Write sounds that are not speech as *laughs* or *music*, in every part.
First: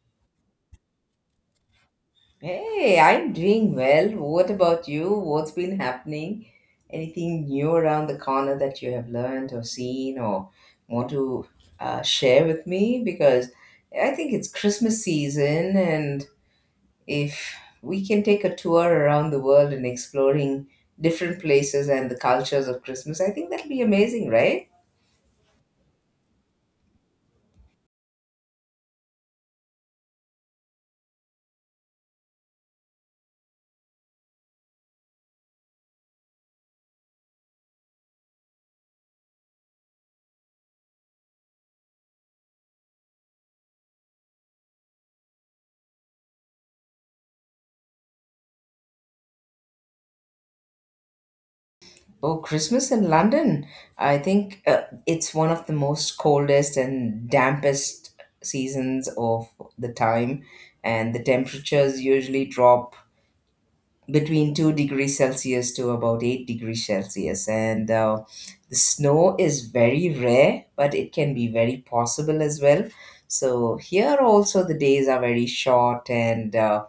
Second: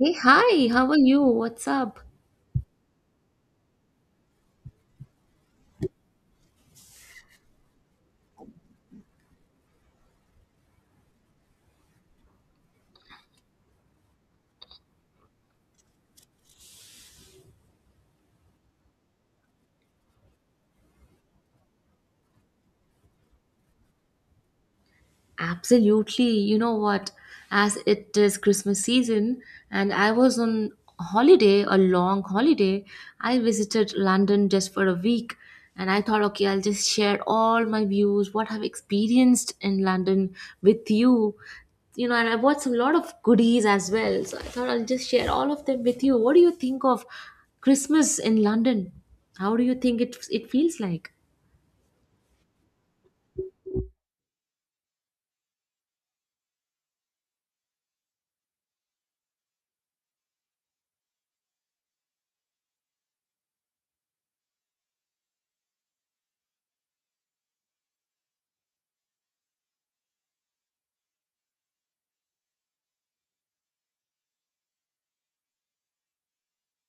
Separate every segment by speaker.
Speaker 1: Hey, hi, how are you? What's up?
Speaker 2: Hey, I'm doing well. What about you? What's been happening? Anything new around the corner that you have learned or seen or want to share with me? Because I think it's Christmas season, and if we can take a tour around the world and exploring different places and the cultures of Christmas, I think that'll be amazing, right?
Speaker 1: Absolutely. You know what? As it is Christmas season and I was on holiday, a long holiday, I visited London just for a week and I thought, okay, I'll just share all my views, what I've experienced in London with you. You know, and I bought some lot of goodies as well. So I thought I'll just share all of them with you. What do you think of Christmas in London? How do you think it feels like?
Speaker 2: Oh, Christmas in London. I think it's one of the most coldest and dampest seasons of the time, and the temperatures usually drop between 2 degrees Celsius to about 8 degrees Celsius. And the snow is very rare, but it can be very possible as well. So, here also the days are very short and uh,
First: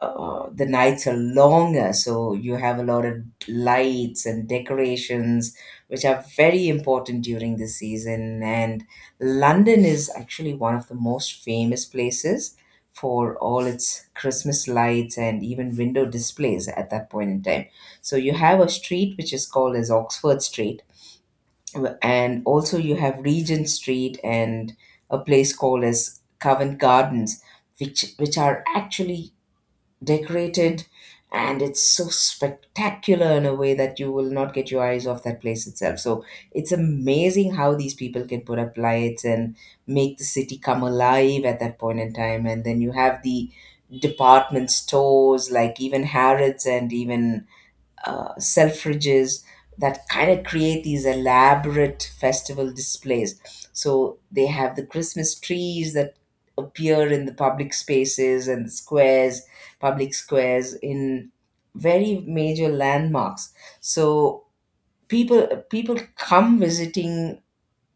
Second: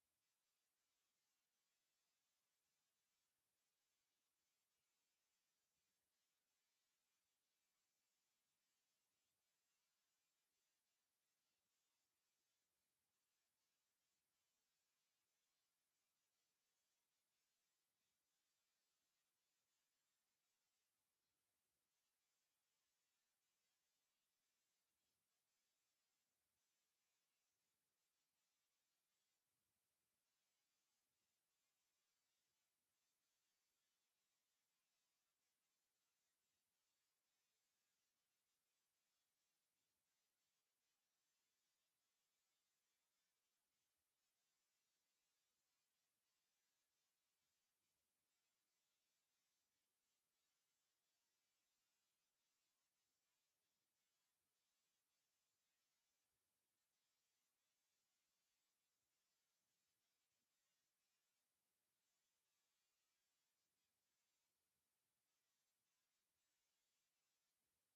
Speaker 2: uh, the nights are longer, so you have a lot of lights and decorations, which are very important during the season. And London is actually one of the most famous places for all its Christmas lights and even window displays at that point in time. So you have a street which is called as Oxford Street, and also you have Regent Street and a place called as Covent Gardens, which are actually decorated, and it's so spectacular in a way that you will not get your eyes off that place itself. So it's amazing how these people can put up lights and make the city come alive at that point in time. And then you have the department stores like even Harrods and even Selfridges that kind of create these elaborate festival displays. So they have the Christmas trees that appear in the public spaces and squares, public squares in very major landmarks. So people come visiting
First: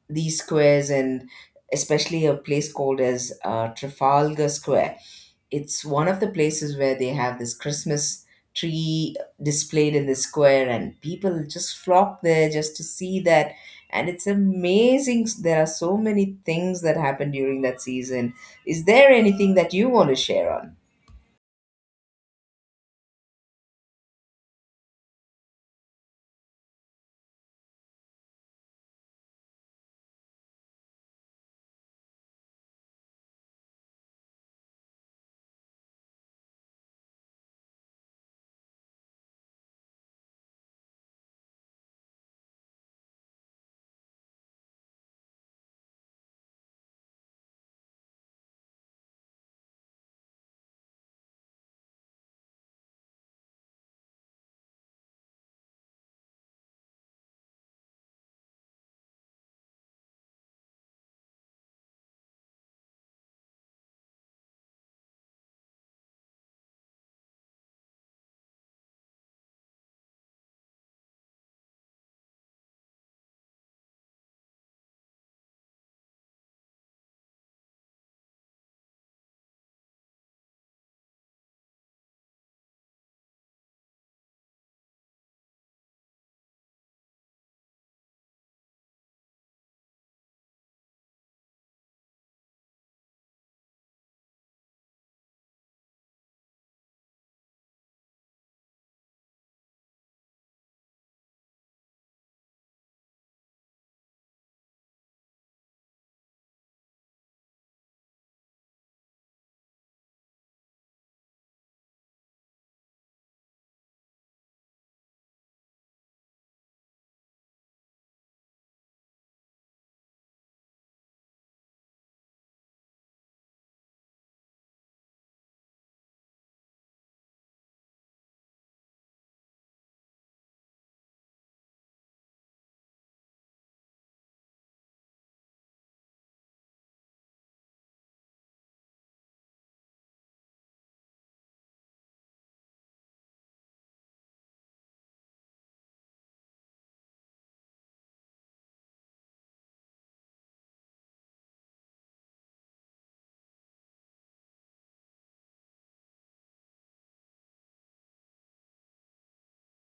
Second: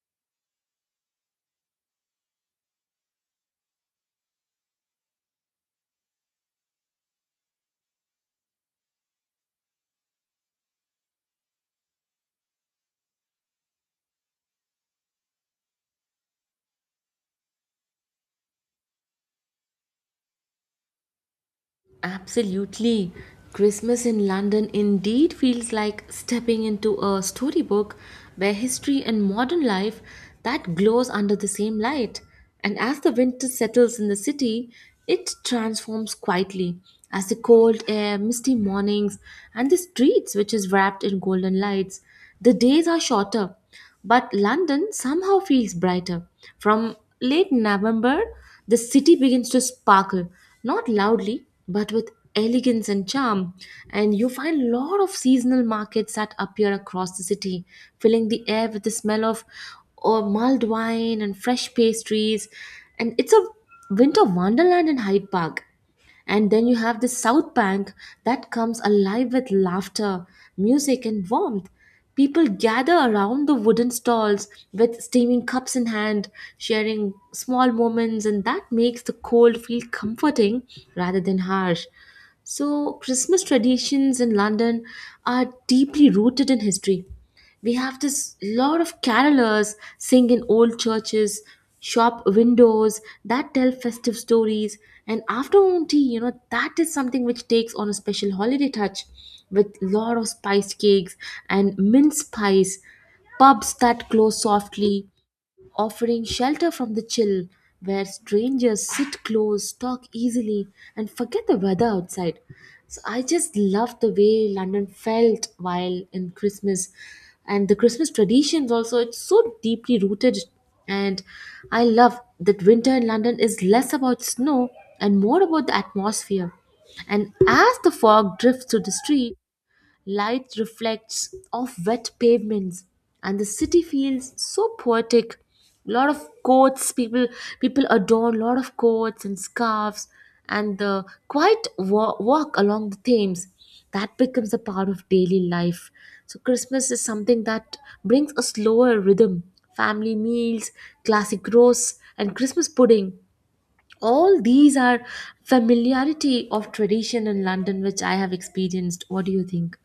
Speaker 2: these squares, and especially a place called as Trafalgar Square. It's one of the places where they have this Christmas tree displayed in the square, and people just flock there just to see that. And it's amazing. There are so many things that happen during that season. Is there anything that you want to share on?
Speaker 1: Absolutely. Christmas in London indeed feels like stepping into a storybook where history and modern life that glows under the same light. And as the winter settles in the city, it transforms quietly as the cold air, misty mornings, and the streets which is wrapped in golden lights. The days are shorter, but London somehow feels brighter. From late November, the city begins to sparkle, not loudly, but with elegance and charm. And you find a lot of seasonal markets that appear across the city, filling the air with the smell of mulled wine and fresh pastries. And it's a winter wonderland in Hyde Park. And then you have the South Bank that comes alive with laughter, music, and warmth. People gather around the wooden stalls with steaming cups in hand, sharing small moments, and that makes the cold feel comforting rather than harsh. So, Christmas traditions in London are deeply rooted in history. We have this lot of carolers sing in old churches, shop windows that tell festive stories, and afternoon tea, you know, that is something which takes on a special holiday touch with lot of spiced cakes and mince pies, pubs that close softly, offering shelter from the chill, where strangers sit close, talk easily, and forget the weather outside. So I just love the way London felt while in Christmas, and the Christmas traditions also. It's so deeply rooted, and I love that winter in London is less about snow and more about the atmosphere. And as the fog drifts through the street, light reflects off wet pavements, and the city feels so poetic. A lot of coats, people adorn a lot of coats and scarves, and the quiet walk along the Thames that becomes a part of daily life. So Christmas is something that brings a slower rhythm. Family meals, classic roasts, and Christmas pudding. All these are familiarity of tradition in London, which I have experienced. What do you think?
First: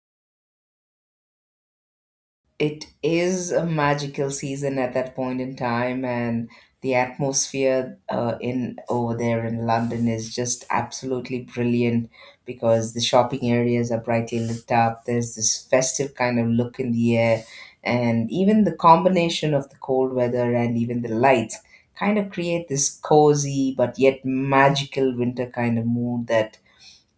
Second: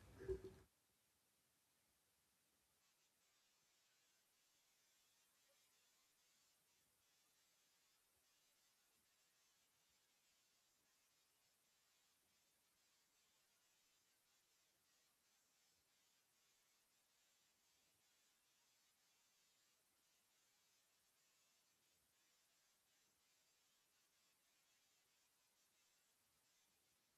Speaker 2: It is a magical season at that point in time, and the atmosphere in over there in London is just absolutely brilliant, because the shopping areas are brightly lit up. There's this festive kind of look in the air, and even the combination of the cold weather and even the lights kind of create this cozy but yet magical winter kind of mood that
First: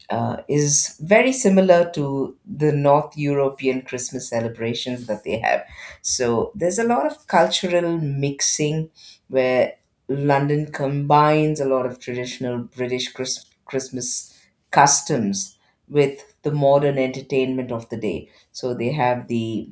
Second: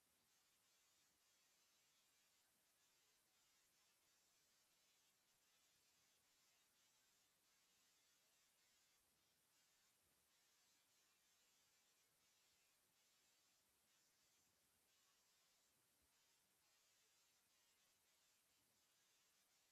Speaker 2: is very similar to the North European Christmas celebrations that they have. So there's a lot of cultural mixing where London combines a lot of traditional British Christmas customs with the modern entertainment of the day. So they have the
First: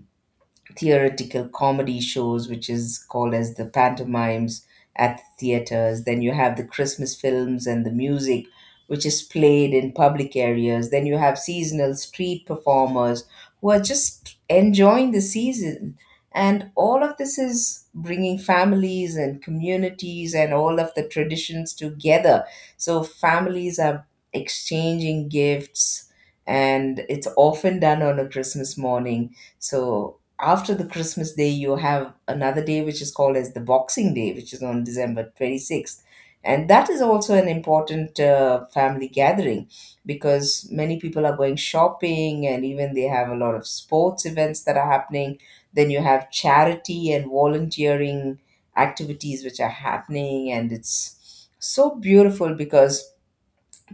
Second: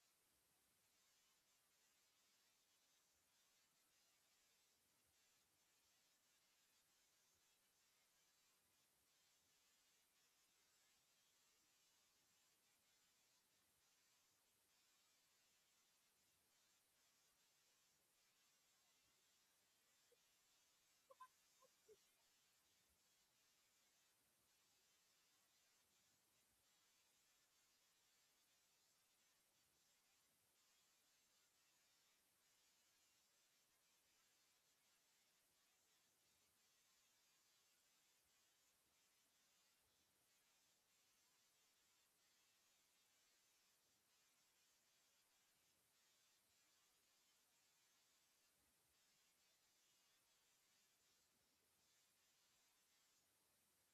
Speaker 2: theoretical comedy shows, which is called as the pantomimes at the theaters. Then you have the Christmas films and the music, which is played in public areas. Then you have seasonal street performers who are just enjoying the season. And all of this is bringing families and communities and all of the traditions together. So families are exchanging gifts, and it's often done on a Christmas morning. So after the Christmas Day, you have another day which is called as the Boxing Day, which is on December 26th. And that is also an important family gathering, because many people are going shopping and even they have a lot of sports events that are happening. Then you have charity and volunteering activities which are happening, and it's so beautiful because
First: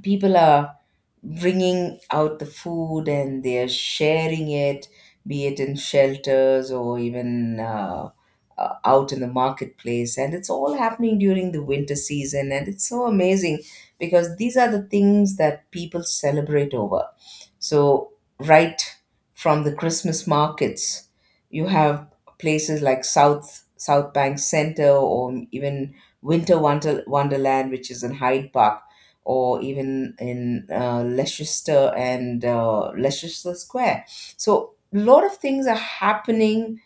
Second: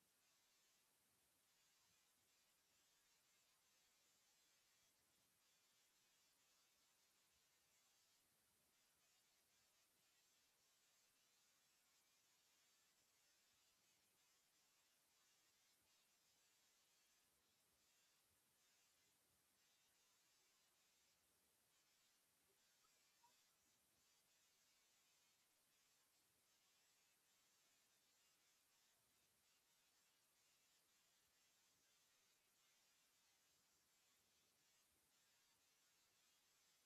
Speaker 2: people are bringing out the food and they're sharing it, be it in shelters or even out in the marketplace. And it's all happening during the winter season. And it's so amazing because these are the things that people celebrate over. So, right from the Christmas markets, you have places like South Bank Center, or even Wonderland, which is in Hyde Park, or even in Leicester and Leicester Square. So, a lot of things are happening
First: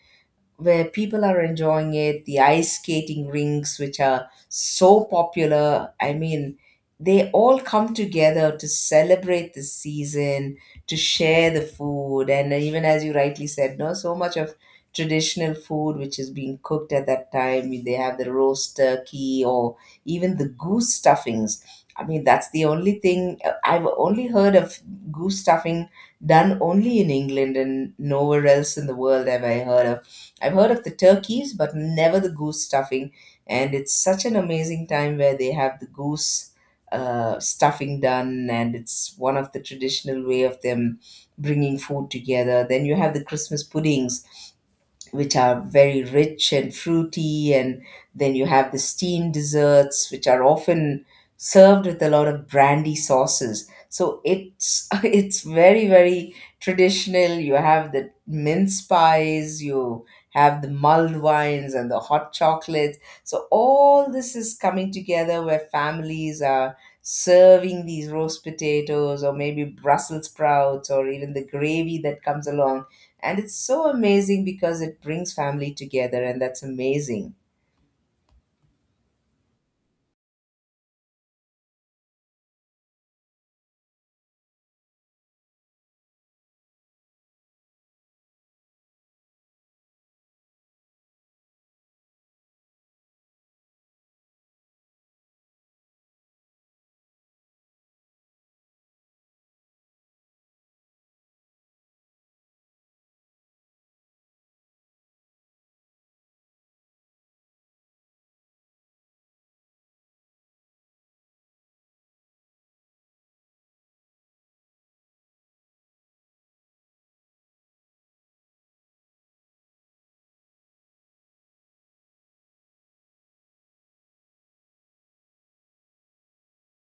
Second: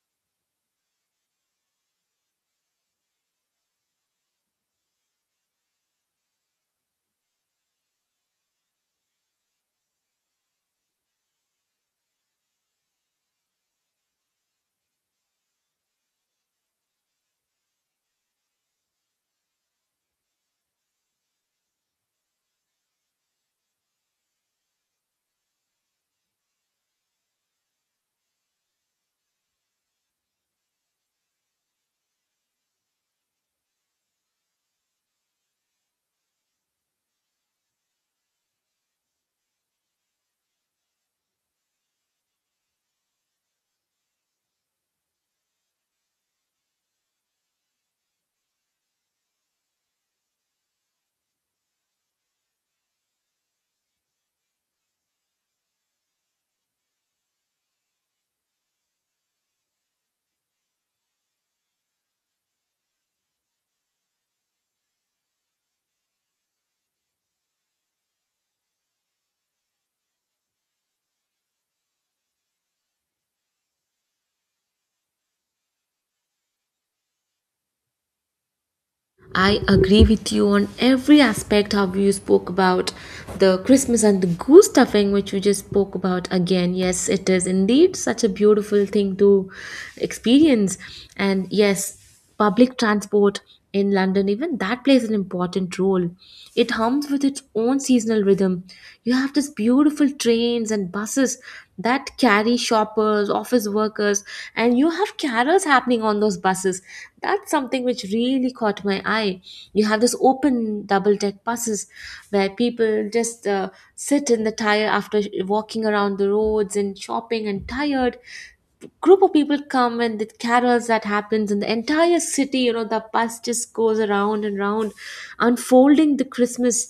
Speaker 2: where people are enjoying it, the ice skating rinks, which are so popular. I mean, they all come together to celebrate the season, to share the food, and even as you rightly said, no, so much of traditional food which is being cooked at that time. They have the roast turkey or even the goose stuffings. I mean, that's the only thing I've only heard of, goose stuffing done only in England, and nowhere else in the world have I heard of. I've heard of the turkeys, but never the goose stuffing. And it's such an amazing time where they have the goose stuffing done, and it's one of the traditional way of them bringing food together. Then you have the Christmas puddings which are very rich and fruity. And then you have the steamed desserts, which are often served with a lot of brandy sauces. So it's *laughs* it's very very traditional. You have the mince pies, you have the mulled wines and the hot chocolates. So all this is coming together where families are serving these roast potatoes or maybe Brussels sprouts or even the gravy that comes along, and it's so amazing because it brings family together, and that's amazing.
Speaker 1: I agree with you on every aspect how you spoke about the Christmas and the goose stuffing which you just spoke about again. Yes, it is indeed such a beautiful thing to experience. And yes, public transport in London, even that plays an important role. It hums with its own seasonal rhythm. You have this beautiful trains and buses that carry shoppers, office workers, and you have carols happening on those buses. That's something which really caught my eye. You have this open double deck buses where people just sit in the tire after walking around the roads and shopping, and tired group of people come, and the carols that happens in the entire city, you know, the bus just goes around and round unfolding the Christmas,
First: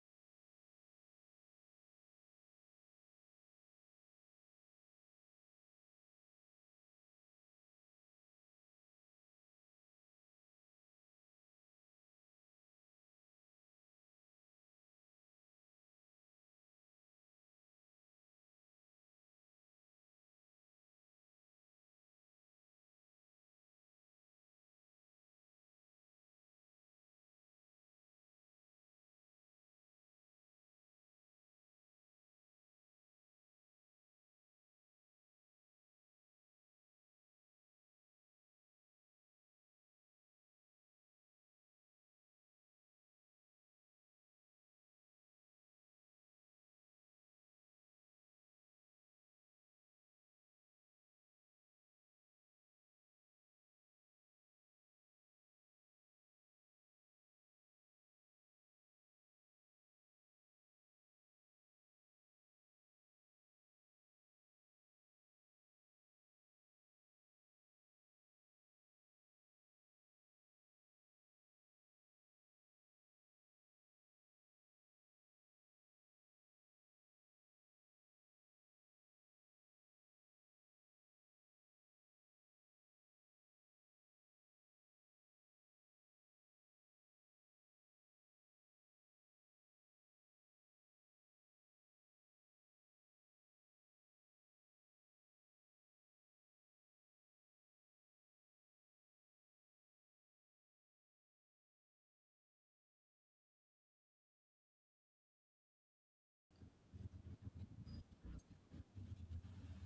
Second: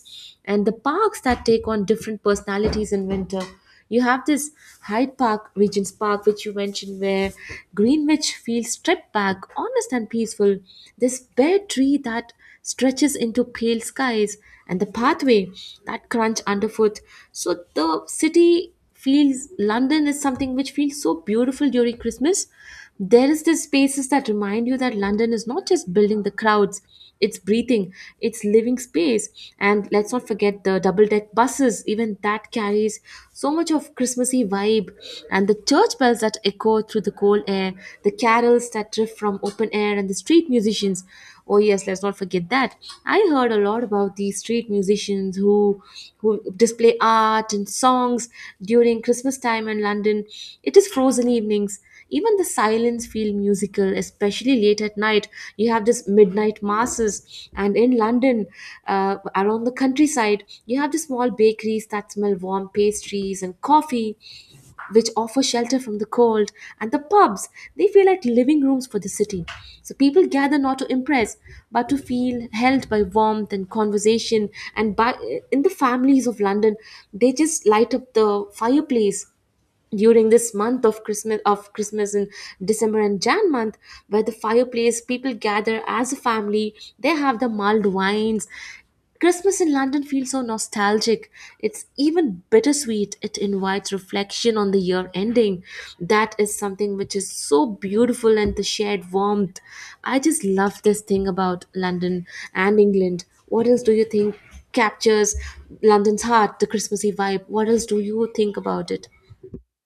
Speaker 1: and the parks that take on different personalities in winter. You have this Hyde Park, Regent's Park, which you mentioned, where Greenwich feels stripped back, honest and peaceful. This bare tree that stretches into pale skies, and the pathway that crunch underfoot. So the city feels, London is something which feels so beautiful during Christmas. There is this spaces that remind you that London is not just building the crowds, it's breathing, it's living space. And let's not forget the double deck buses, even that carries so much of christmassy vibe, and the church bells that echo through the cold air, the carols that drift from open air, and the street musicians. Oh yes, let's not forget that. I heard a lot about these street musicians who display art and songs during Christmas time in London. It is frozen evenings, even the silence feel musical, especially late at night. You have this midnight masses, and in London, around the countryside, you have the small bakeries that smell warm pastries and coffee, which offer shelter from the cold, and the pubs, they feel like living rooms for the city. So people gather not to impress, but to feel held by warmth and conversation. And by, in the families of London, they just light up the fireplace during this month of Christmas in December and Jan month, where the fireplace, people gather as a family, they have the mulled wines. Christmas in London feels so nostalgic, it's even bittersweet, it invites reflection on the year ending. That is something which is so beautiful, and the shared warmth, I just love this thing about London and England. What else do you think captures London's heart, the christmassy vibe, what else do you think about it?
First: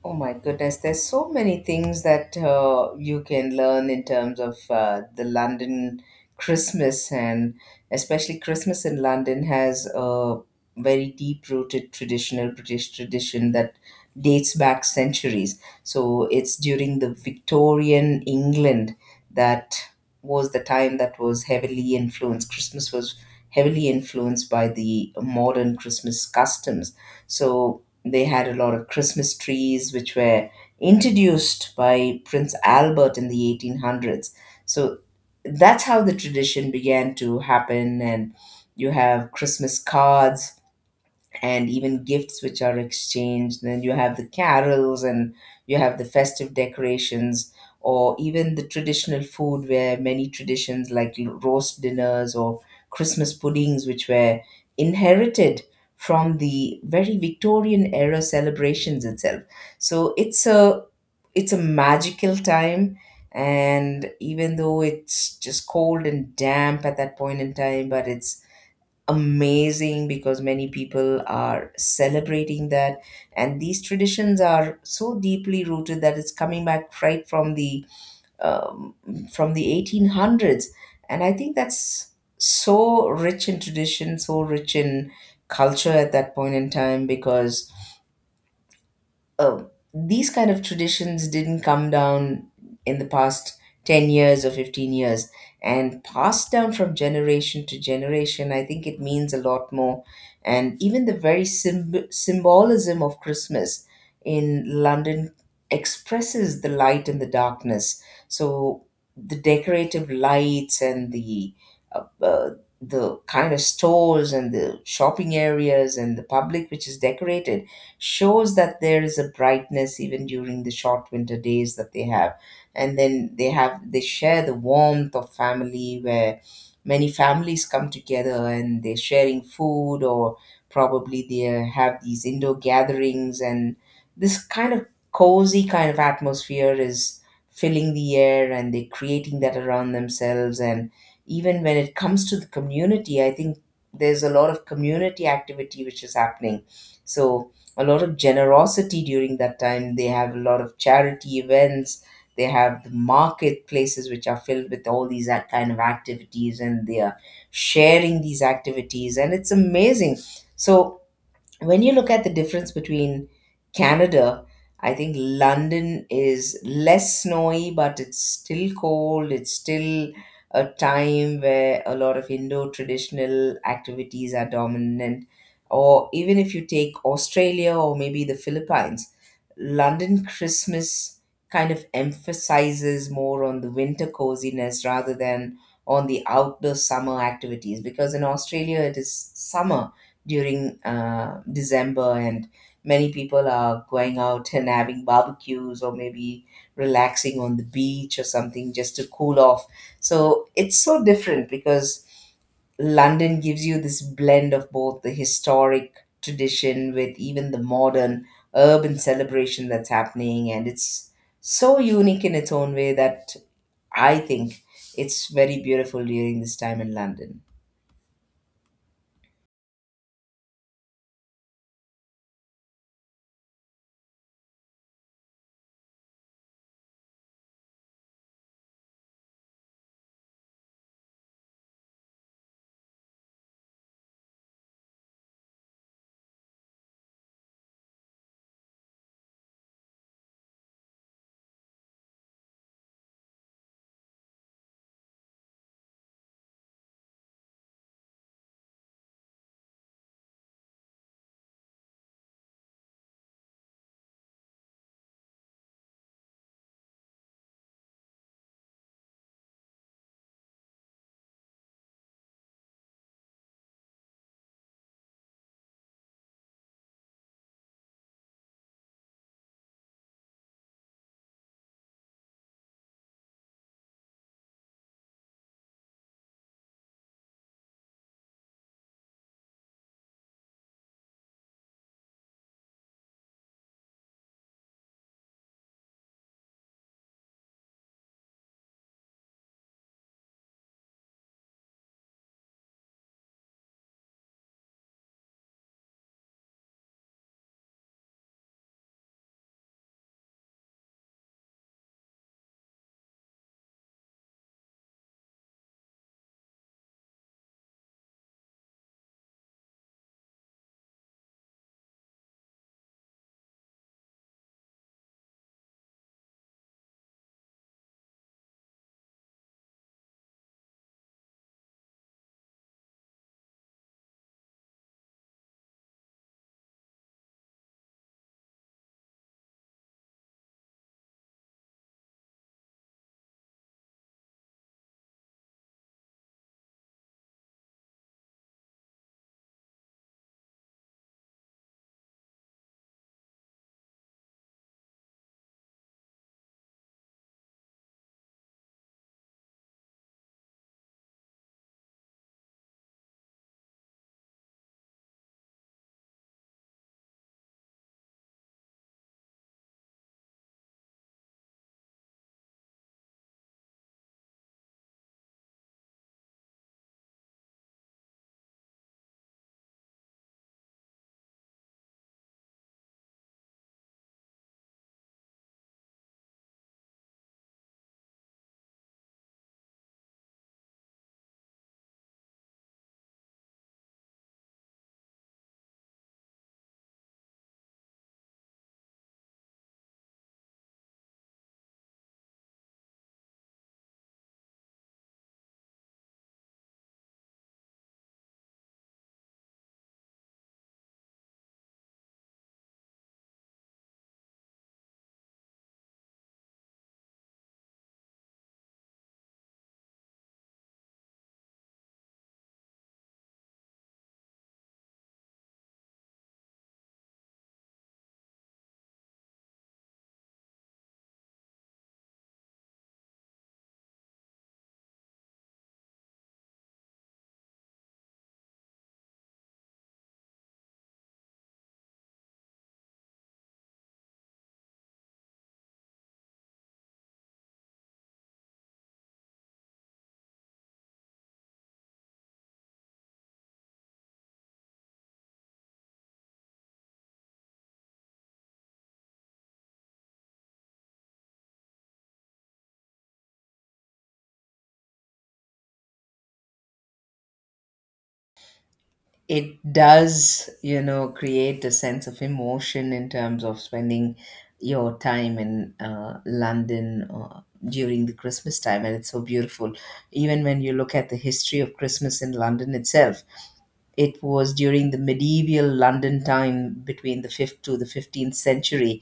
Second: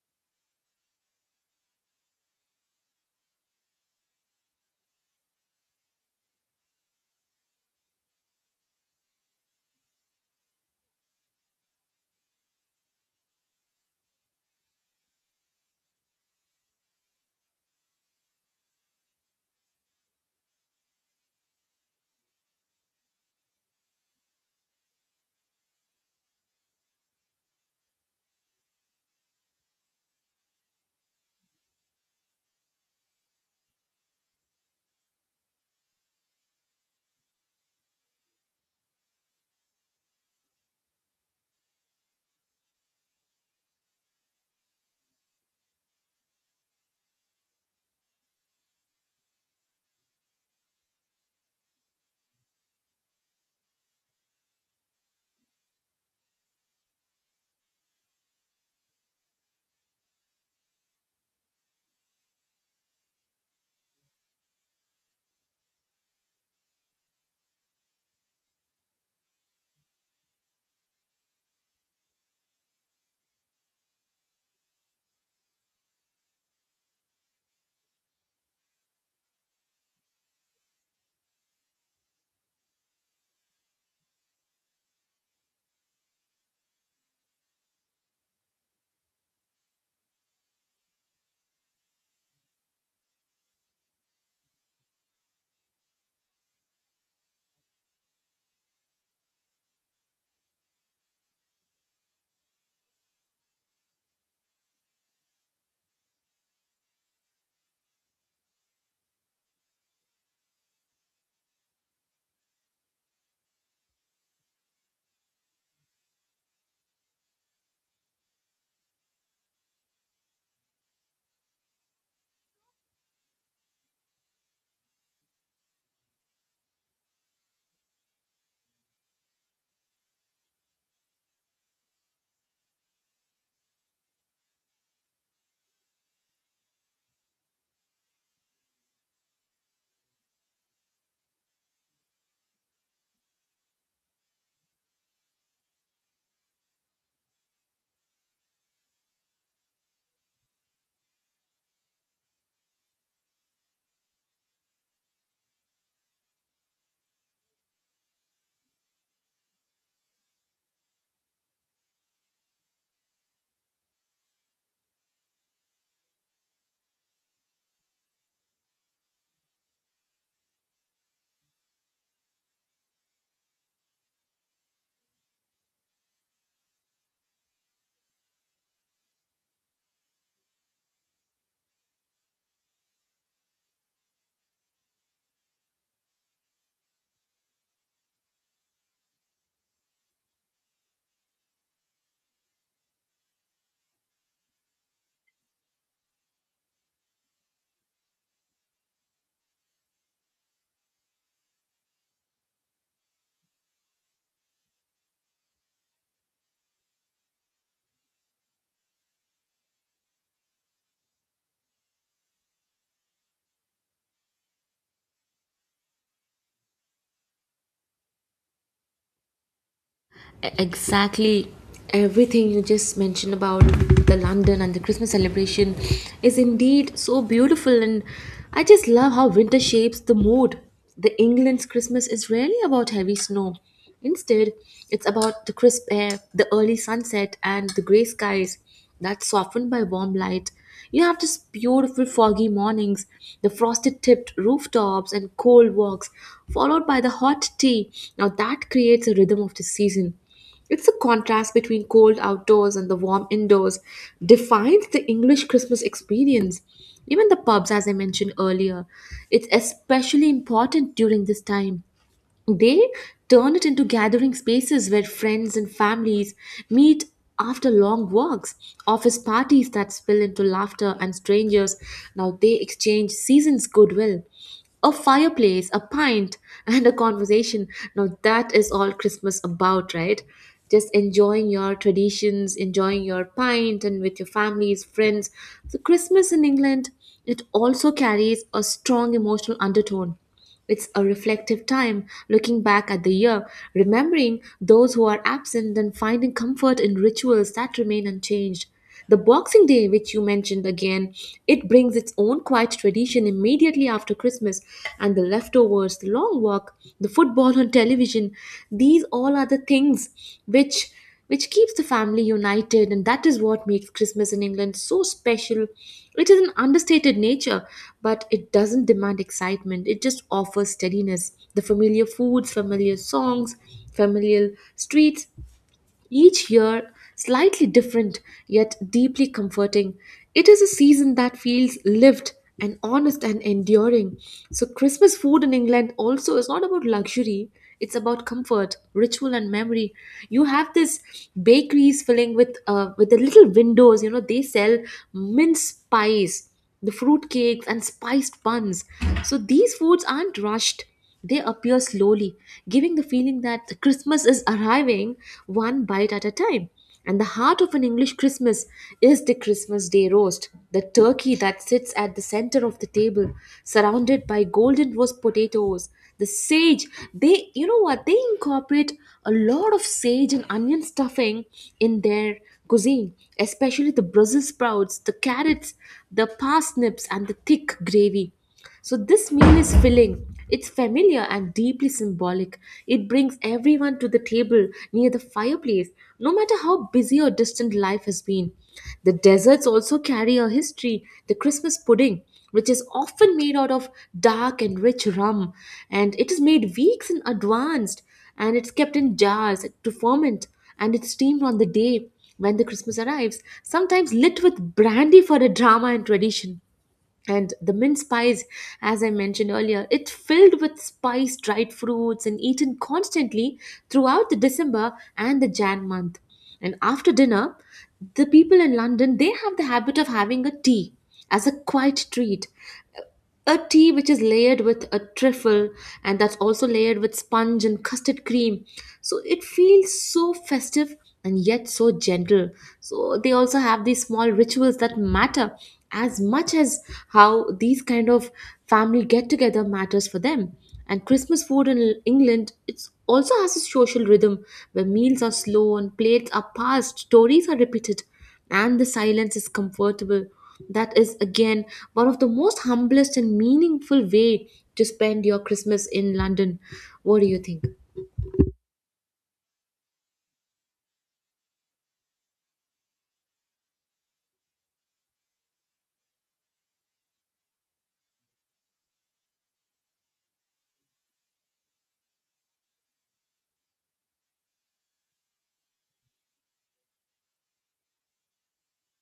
Speaker 2: Oh my goodness, there's so many things that you can learn in terms of the London Christmas, and especially Christmas in London has a very deep rooted traditional British tradition that dates back centuries. So it's during the Victorian England that was the time that was heavily influenced. Christmas was heavily influenced by the modern Christmas customs. So they had a lot of Christmas trees, which were introduced by Prince Albert in the 1800s. So that's how the tradition began to happen. And you have Christmas cards and even gifts which are exchanged. Then you have the carols and you have the festive decorations, or even the traditional food, where many traditions like roast dinners or Christmas puddings, which were inherited from the very Victorian era celebrations itself. So it's a magical time, and even though it's just cold and damp at that point in time, but it's amazing because many people are celebrating that, and these traditions are so deeply rooted that it's coming back right um, from the 1800s, and I think that's so rich in tradition, so rich in culture at that point in time, because uh, these kind of traditions didn't come down in the past 10 years or 15 years, and passed down from generation to generation, I think it means a lot more. And even the very symbolism of Christmas in London expresses the light and the darkness. So the decorative lights and uh, uh, the kind of stores and the shopping areas and the public which is decorated shows that there is a brightness even during the short winter days that they have. And then they have, they share the warmth of family where many families come together and they're sharing food, or probably they have these indoor gatherings, and this kind of cozy kind of atmosphere is filling the air, and they're creating that around themselves. And even when it comes to the community, I think there's a lot of community activity which is happening. So a lot of generosity during that time. They have a lot of charity events. They have the marketplaces which are filled with all these that kind of activities, and they are sharing these activities, and it's amazing. So when you look at the difference between Canada, I think London is less snowy, but it's still cold. It's still a time where a lot of Indo traditional activities are dominant. Or even if you take Australia or maybe the Philippines, London Christmas kind of emphasizes more on the winter coziness rather than on the outdoor summer activities, because in Australia it is summer during December, and many people are going out and having barbecues or maybe relaxing on the beach or something just to cool off. So it's so different because London gives you this blend of both the historic tradition with even the modern urban celebration that's happening. And it's so unique in its own way that I think it's very beautiful during this time in London.
Speaker 1: Exactly, everything you just mentioned about the London and the Christmas celebration is indeed so beautiful, and I just love how winter shapes the mood. The England's Christmas is rarely about heavy snow. Instead, it's about the crisp air, the early sunset, and the gray skies that's softened by warm light. You have these beautiful foggy mornings, the frosted tipped rooftops, and cold walks, followed by the hot tea. Now that creates a rhythm of the season. It's the contrast between cold outdoors and the warm indoors defines the English Christmas experience. Even the pubs, as I mentioned earlier, it's especially important during this time. They turn it into gathering spaces where friends and families meet after long walks, office parties that spill into laughter, and strangers. Now they exchange seasons' goodwill. A fireplace, a pint, *laughs* and a conversation. Now that is all Christmas about, right? Just enjoying your traditions, enjoying your pint, and with your families, friends. So, Christmas in England, it also carries a strong emotional undertone. It's a reflective time, looking back at the year, remembering those who are absent, and finding comfort in rituals that remain unchanged. The Boxing Day, which you mentioned again, it brings its own quiet tradition immediately after Christmas, and the leftovers, the long walk, the football on television, these all are the things which which keeps the family united, and that is what makes Christmas in England so special. It is an understated nature, but it doesn't demand excitement, it just offers steadiness. The familiar foods, familiar songs, familiar streets, each year, slightly different yet deeply comforting. It is a season that feels lived and honest and enduring. So, Christmas food in England also is not about luxury, it's about comfort, ritual, and memory. You have this bakeries filling with the little windows, you know, they sell mince pies, the fruit cakes, and spiced buns. So, these foods aren't rushed, they appear slowly, giving the feeling that Christmas is arriving one bite at a time. And the heart of an English Christmas is the Christmas Day roast, the turkey that sits at the center of the table, surrounded by golden roast potatoes, the sage. They, you know what, they incorporate a lot of sage and onion stuffing in their cuisine, especially the Brussels sprouts, the carrots, the parsnips, and the thick gravy. So this meal is filling. It's familiar and deeply symbolic. It brings everyone to the table near the fireplace, no matter how busy or distant life has been. The desserts also carry a history. The Christmas pudding, which is often made out of dark and rich rum, and it is made weeks in advance, and it's kept in jars to ferment, and it's steamed on the day when the Christmas arrives, sometimes lit with brandy for a drama and tradition. And the mint pies, as I mentioned earlier, it filled with spiced dried fruits and eaten constantly throughout the December and the Jan month. And after dinner, the people in London, they have the habit of having a tea as a quiet treat, a tea which is layered with a trifle, and that's also layered with sponge and custard cream. So it feels so festive and yet so gentle. So they also have these small rituals that matter as much as how these kind of family get together matters for them. And Christmas food in England, it also has a social rhythm where meals are slow and plates are passed, stories are repeated, and the silence is comfortable. That is again one of the most humblest and meaningful way to spend your Christmas in London. What do you think?
Speaker 2: It does, you know, create a sense of emotion in terms of spending your time in London during the Christmas time. And it's so beautiful. Even when you look at the history of Christmas in London itself, it was during the medieval London time between the 5th to the 15th century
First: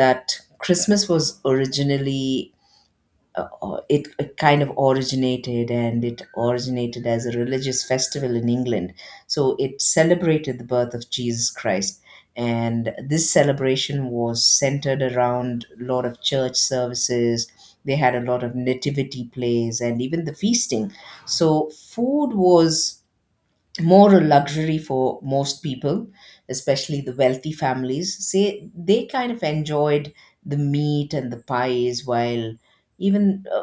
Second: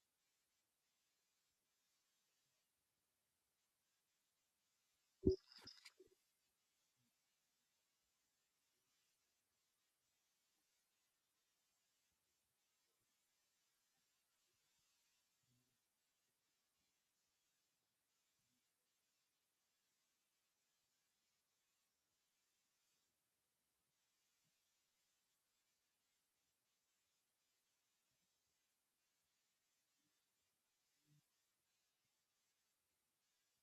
Speaker 2: that Christmas was originally it kind of originated, and it originated as a religious festival in England. So it celebrated the birth of Jesus Christ. And this celebration was centered around a lot of church services. They had a lot of nativity plays and even the feasting. So food was more a luxury for most people, especially the wealthy families. Say they kind of enjoyed the meat and the pies, while even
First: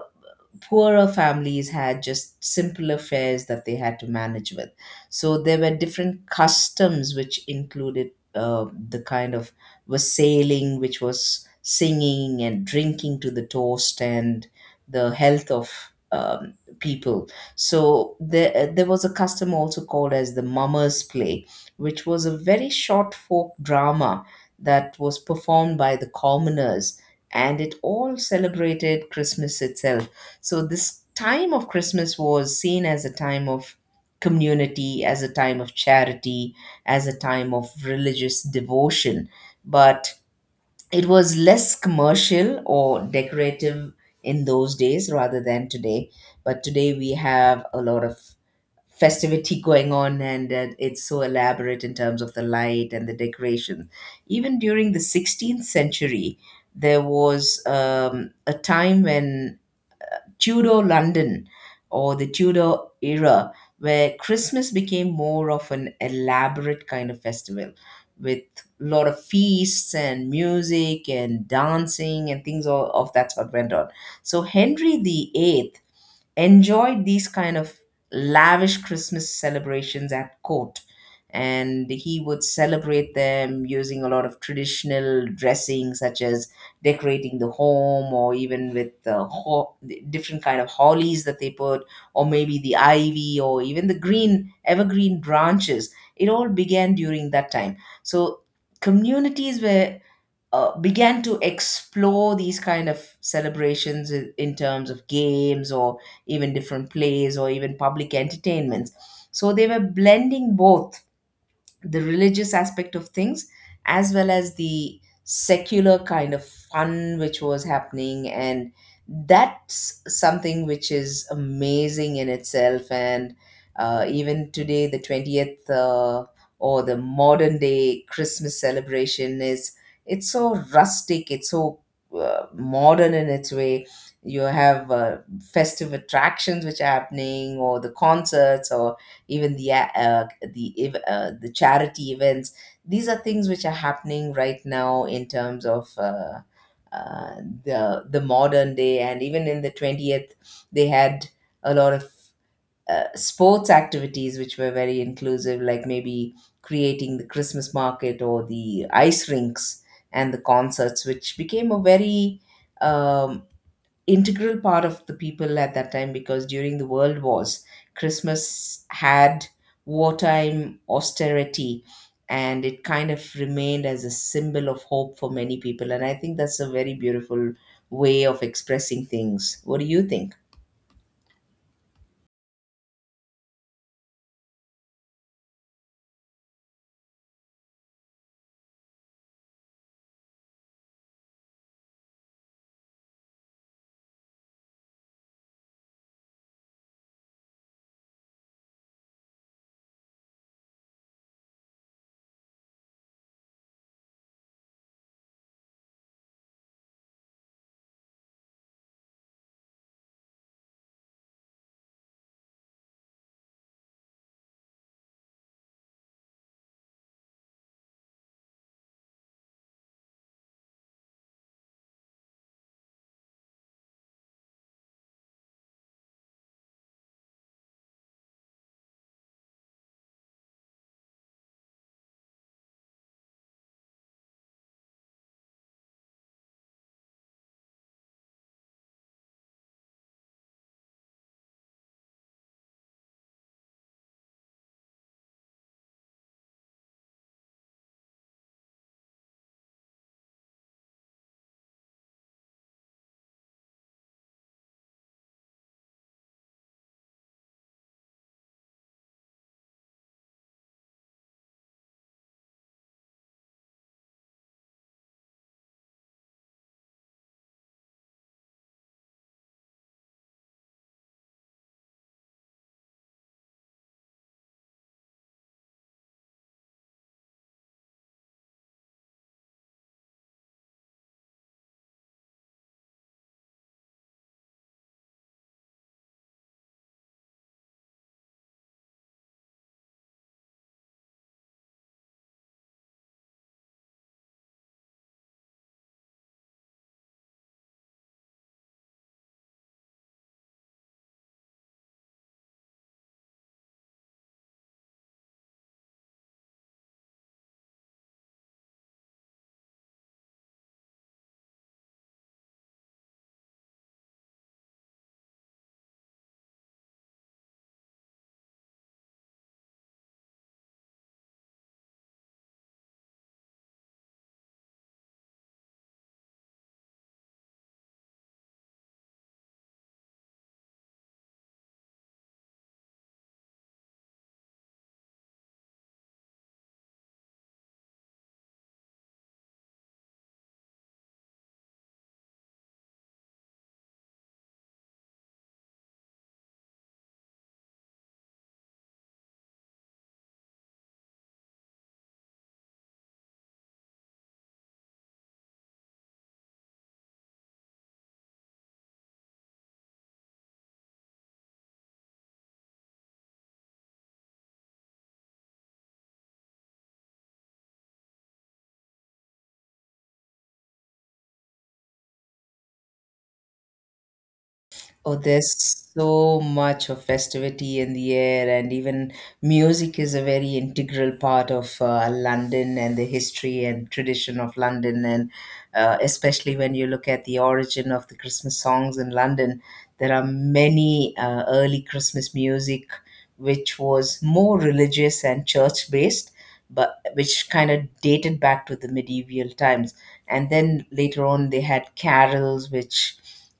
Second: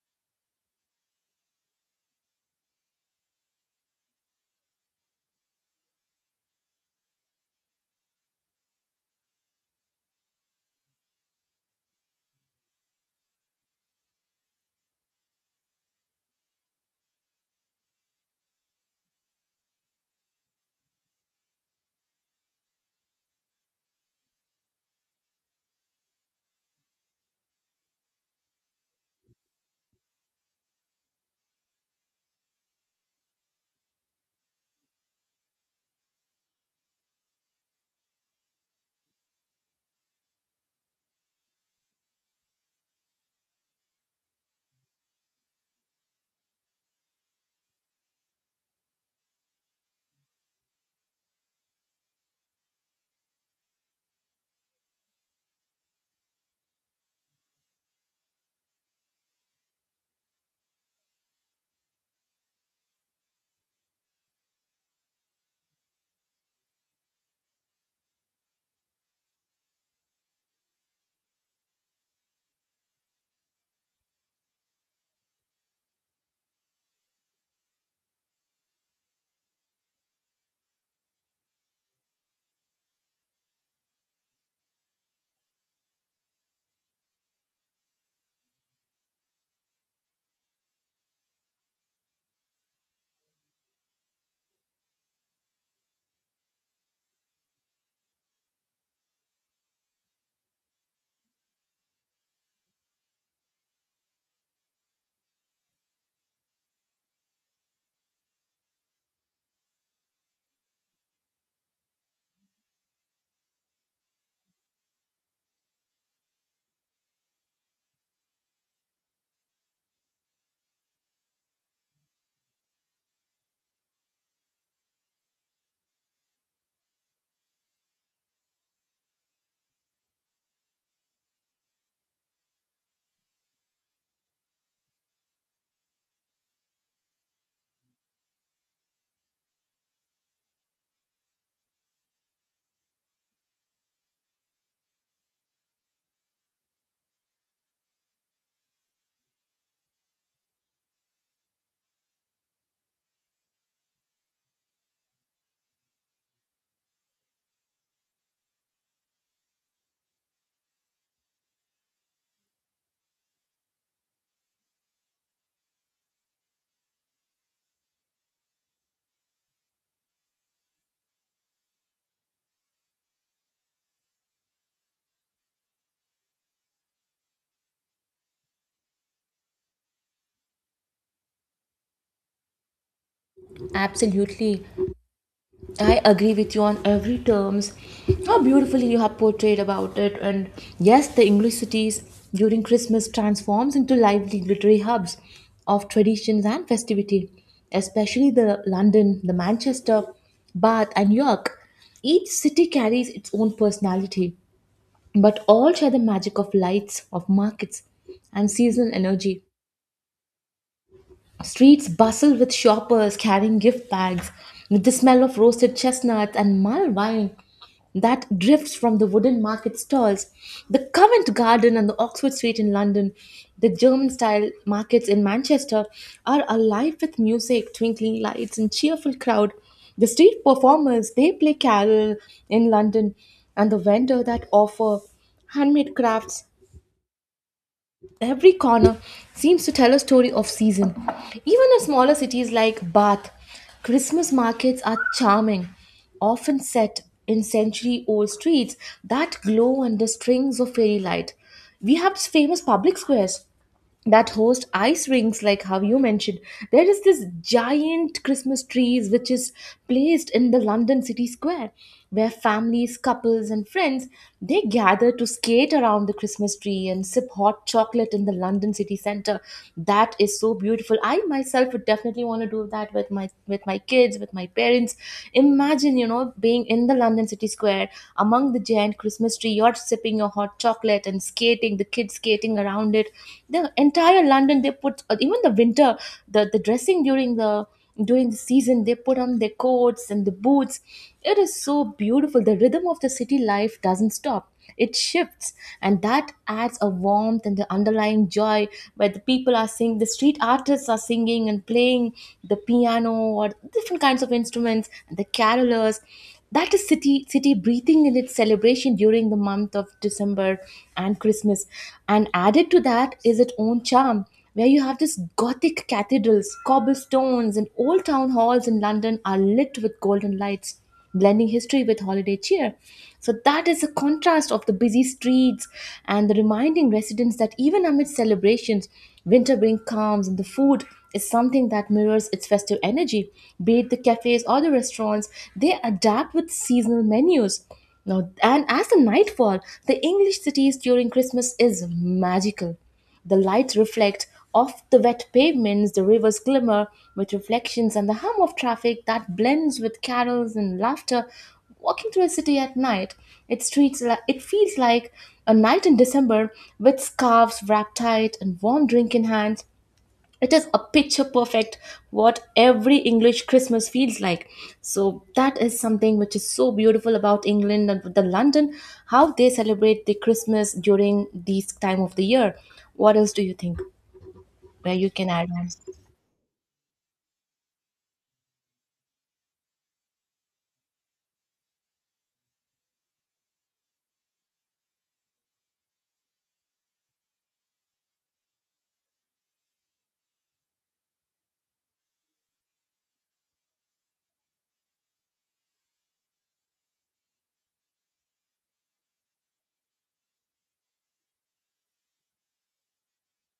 Speaker 2: poorer families had just simpler fares that they had to manage with. So there were different customs which included the kind of wassailing, which was singing and drinking to the toast and the health of um, people. So there was a custom also called as the mummer's play, which was a very short folk drama that was performed by the commoners, and it all celebrated Christmas itself. So this time of Christmas was seen as a time of community, as a time of charity, as a time of religious devotion, but it was less commercial or decorative in those days rather than today. But today we have a lot of festivity *laughs* going on, and it's so elaborate in terms of the light and the decoration. Even during the 16th century, there was a time when Tudor London, or the Tudor era, where Christmas became more of an elaborate kind of festival with a lot of feasts and music and dancing and things of that sort went on. So Henry the Eighth enjoyed these kind of lavish Christmas celebrations at court. And he would celebrate them using a lot of traditional dressing, such as decorating the home, or even with the different kind of hollies that they put, or maybe the ivy, or even the green evergreen branches. It all began during that time. So communities were began to explore these kind of celebrations in terms of games or even different plays or even public entertainments. So they were blending both the religious aspect of things as well as the secular kind of fun which was happening, and that's something which is amazing in itself. And even today, the 20th uh, or the modern day Christmas celebration is, it's so rustic, it's so modern in its way. You have festive attractions which are happening, or the concerts, or even the the charity events. These are things which are happening right now in terms of uh, the modern day. And even in the 20th, they had a lot of sports activities which were very inclusive, like maybe creating the Christmas market or the ice rinks and the concerts, which became a very um, integral part of the people at that time. Because during the world wars, Christmas had wartime austerity, and it kind of remained as a symbol of hope for many people, and I think that's a very beautiful way of expressing things. What do you think?
Speaker 1: Absolutely. I agree with you on every terms. How beautifully you have portrayed about it. And yes, the English cities during Christmas transforms into lively literary hubs of traditions and festivity, especially the London, the Manchester, Bath and York. Each city carries its own personality, but all share the magic of lights, of markets, and seasonal energy. Streets bustle with shoppers carrying gift bags, with the smell of roasted chestnuts and mulled wine that drifts from the wooden market stalls. The Covent Garden and the Oxford Street in London, the German style markets in Manchester are alive with music, twinkling lights, and cheerful crowd. The street performers they play carol in London, and the vendor that offer handmade crafts. Every corner seems to tell a story of season. Even in smaller cities like Bath, Christmas markets are charming, often set in century old streets that glow under strings of fairy light. We have famous public squares that host ice rinks. Like how you mentioned, there is this giant Christmas trees which is placed in the London city square, where families, couples, and friends, they gather to skate around the Christmas tree and sip hot chocolate in the London city center. That is so beautiful. I myself would definitely want to do that with my kids, with my parents. Imagine being in the London city square, among the giant Christmas tree. You're sipping your hot chocolate and skating, the kids skating around it. The entire London, they put even the winter, the dressing during the season they put on their coats and the boots. It is so beautiful. The rhythm of the city life doesn't stop, it shifts, and that adds a warmth and the underlying joy, where the people are singing, the street artists are singing and playing the piano or different kinds of instruments and the carolers. That is city breathing in its celebration during the month of December and Christmas. And added to that is its own charm, where you have this gothic cathedrals, cobblestones, and old town halls in London are lit with golden lights, blending history with holiday cheer. So that is a contrast of the busy streets and the reminding residents that even amid celebrations, winter brings calms. And the food is something that mirrors its festive energy. Be it the cafes or the restaurants, they adapt with seasonal menus. Now, and as the night fall, the English cities during Christmas is magical. The lights reflect off the wet pavements, the rivers glimmer with reflections, and the hum of traffic that blends with carols and laughter. Walking through a city at night, it feels like a night in December, with scarves wrapped tight and warm drink in hands. It is a picture perfect what every English Christmas feels like. So that is something which is so beautiful about England and the London, how they celebrate the Christmas during this time of the year. What else do you think? Where you
Speaker 2: Oh,
Speaker 1: can add on?
Speaker 2: there's so much of festivity in the air, and even music is a very integral part of London and the history and tradition of London. And especially when you look at the origin of the Christmas songs in London, there are many early Christmas music which was more religious and church based, but which kind of dated back to the medieval times. And then later on, they had carols, which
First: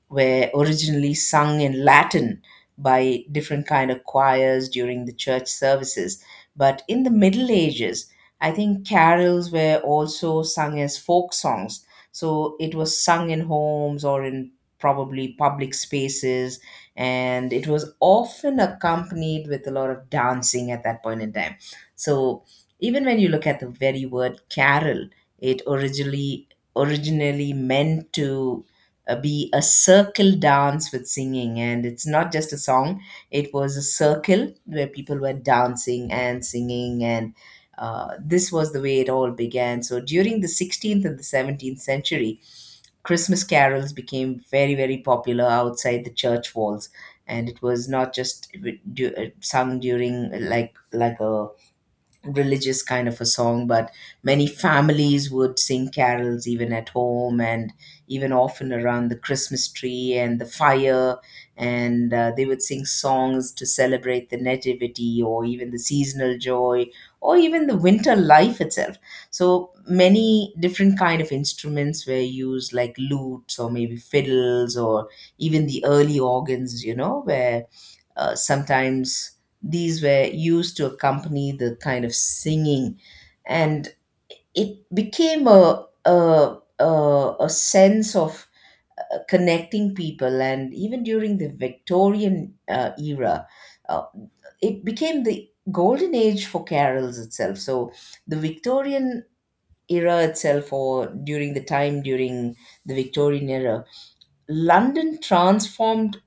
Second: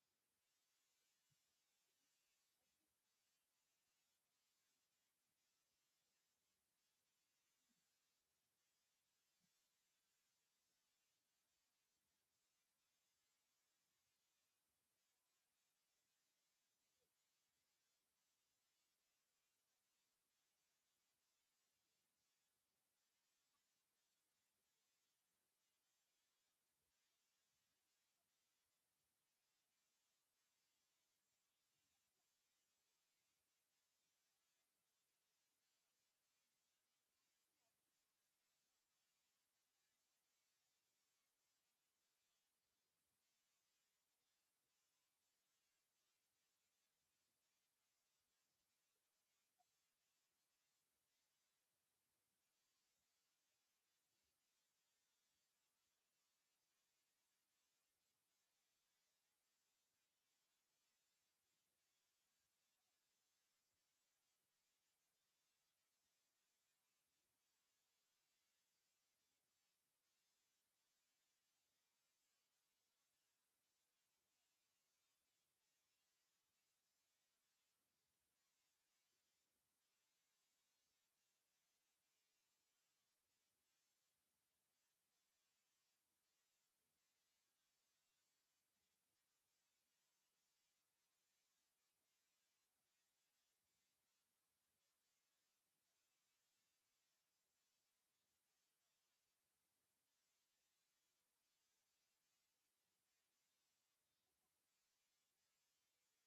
Speaker 2: were originally sung in Latin by different kind of choirs during the church services. But in the Middle Ages, I think carols were also sung as folk songs. So it was sung in homes or in probably public spaces, and it was often accompanied with a lot of dancing at that point in time. So even when you look at the very word carol, it originally meant to be a circle dance with singing, and it's not just a song. It was a circle where people were dancing and singing. And this was the way it all began. So during the 16th and the 17th century, Christmas carols became very popular outside the church walls. And it was not just sung during like a religious kind of a song, but many families would sing carols even at home, and even often around the Christmas tree and the fire. And they would sing songs to celebrate the nativity or even the seasonal joy or even the winter life itself. So many different kind of instruments were used, like lutes or maybe fiddles or even the early organs, you know, where sometimes these were used to accompany the kind of singing, and it became a sense of connecting people. And even during the Victorian era, uh, it became the golden age for carols itself. So the Victorian era itself, or during the time during the Victorian era, London transformed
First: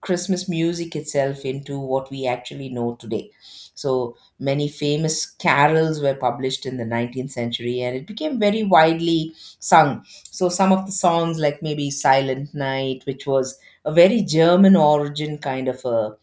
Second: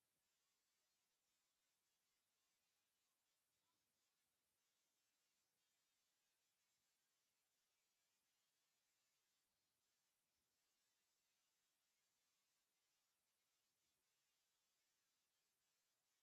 Speaker 2: Christmas music itself into what we actually know today. So many famous carols were published in the 19th century, and it became very widely sung. So some of the songs, like maybe Silent Night, which was a very German origin kind of a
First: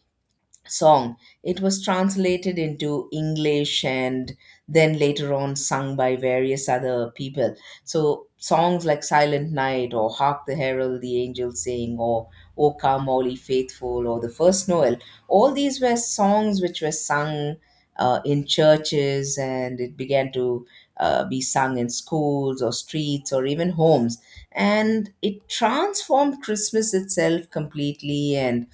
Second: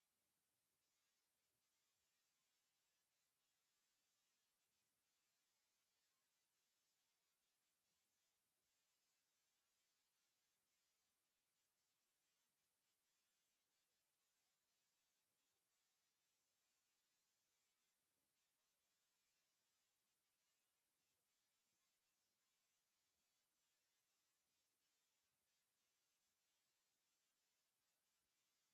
Speaker 2: song. It was translated into English and then later on sung by various other people. So songs like Silent Night or Hark the Herald the Angels Sing or O Come All Ye Faithful or The First Noel, all these were songs which were sung in churches, and it began to be sung in schools or streets or even homes. And it transformed Christmas itself completely. And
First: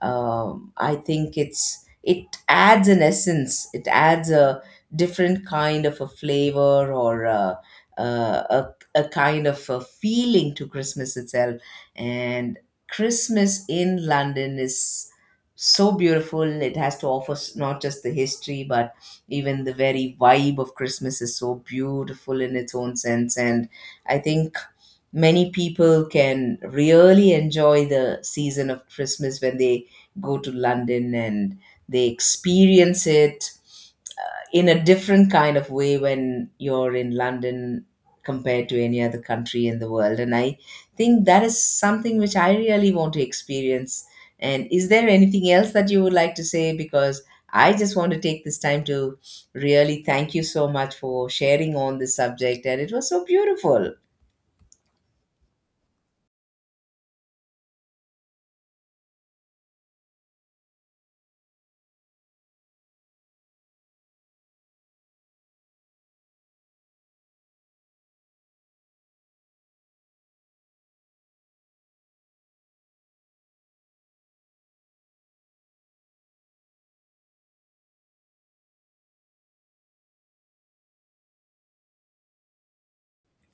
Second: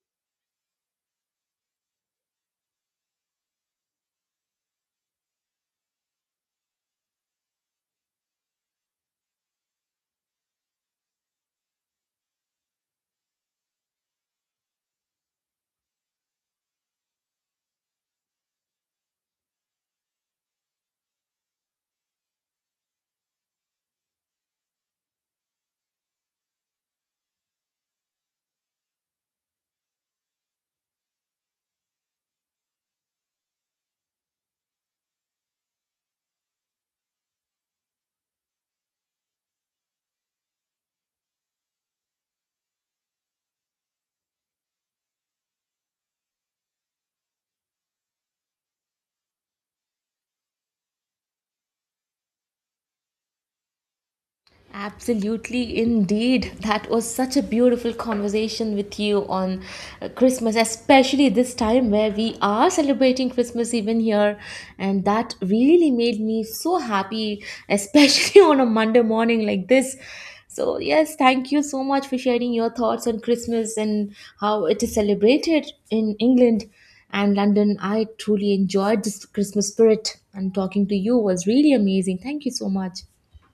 Speaker 2: I think it's, it adds an essence, it adds a different kind of a flavor, or a kind of a feeling to Christmas itself. And Christmas in London is so beautiful. It has to offer, not just the history, but even the very vibe of Christmas is so beautiful in its own sense. And I think many people can really enjoy the season of Christmas when they go to London and they experience it in a different kind of way when you're in London, compared to any other country in the world. And I think that is something which I really want to experience. And is there anything else that you would like to say? Because I just want to take this time to really thank you so much for sharing on this subject. And it was so beautiful.
Speaker 1: Absolutely, indeed. That was such a beautiful conversation with you on Christmas, especially this time where we are celebrating Christmas even here. And that really made me so happy, especially *laughs* on a Monday morning like this. So, yes, thank you so much for sharing your thoughts on Christmas and how it is celebrated in England and London. I truly enjoyed this Christmas spirit, and talking to you was really amazing. Thank you so much.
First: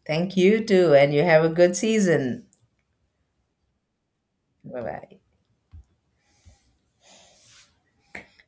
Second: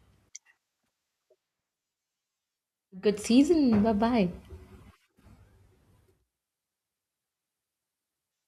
Speaker 2: Thank you too. And you have a good season.
Speaker 1: Good season. Bye bye.
Speaker 2: Bye bye.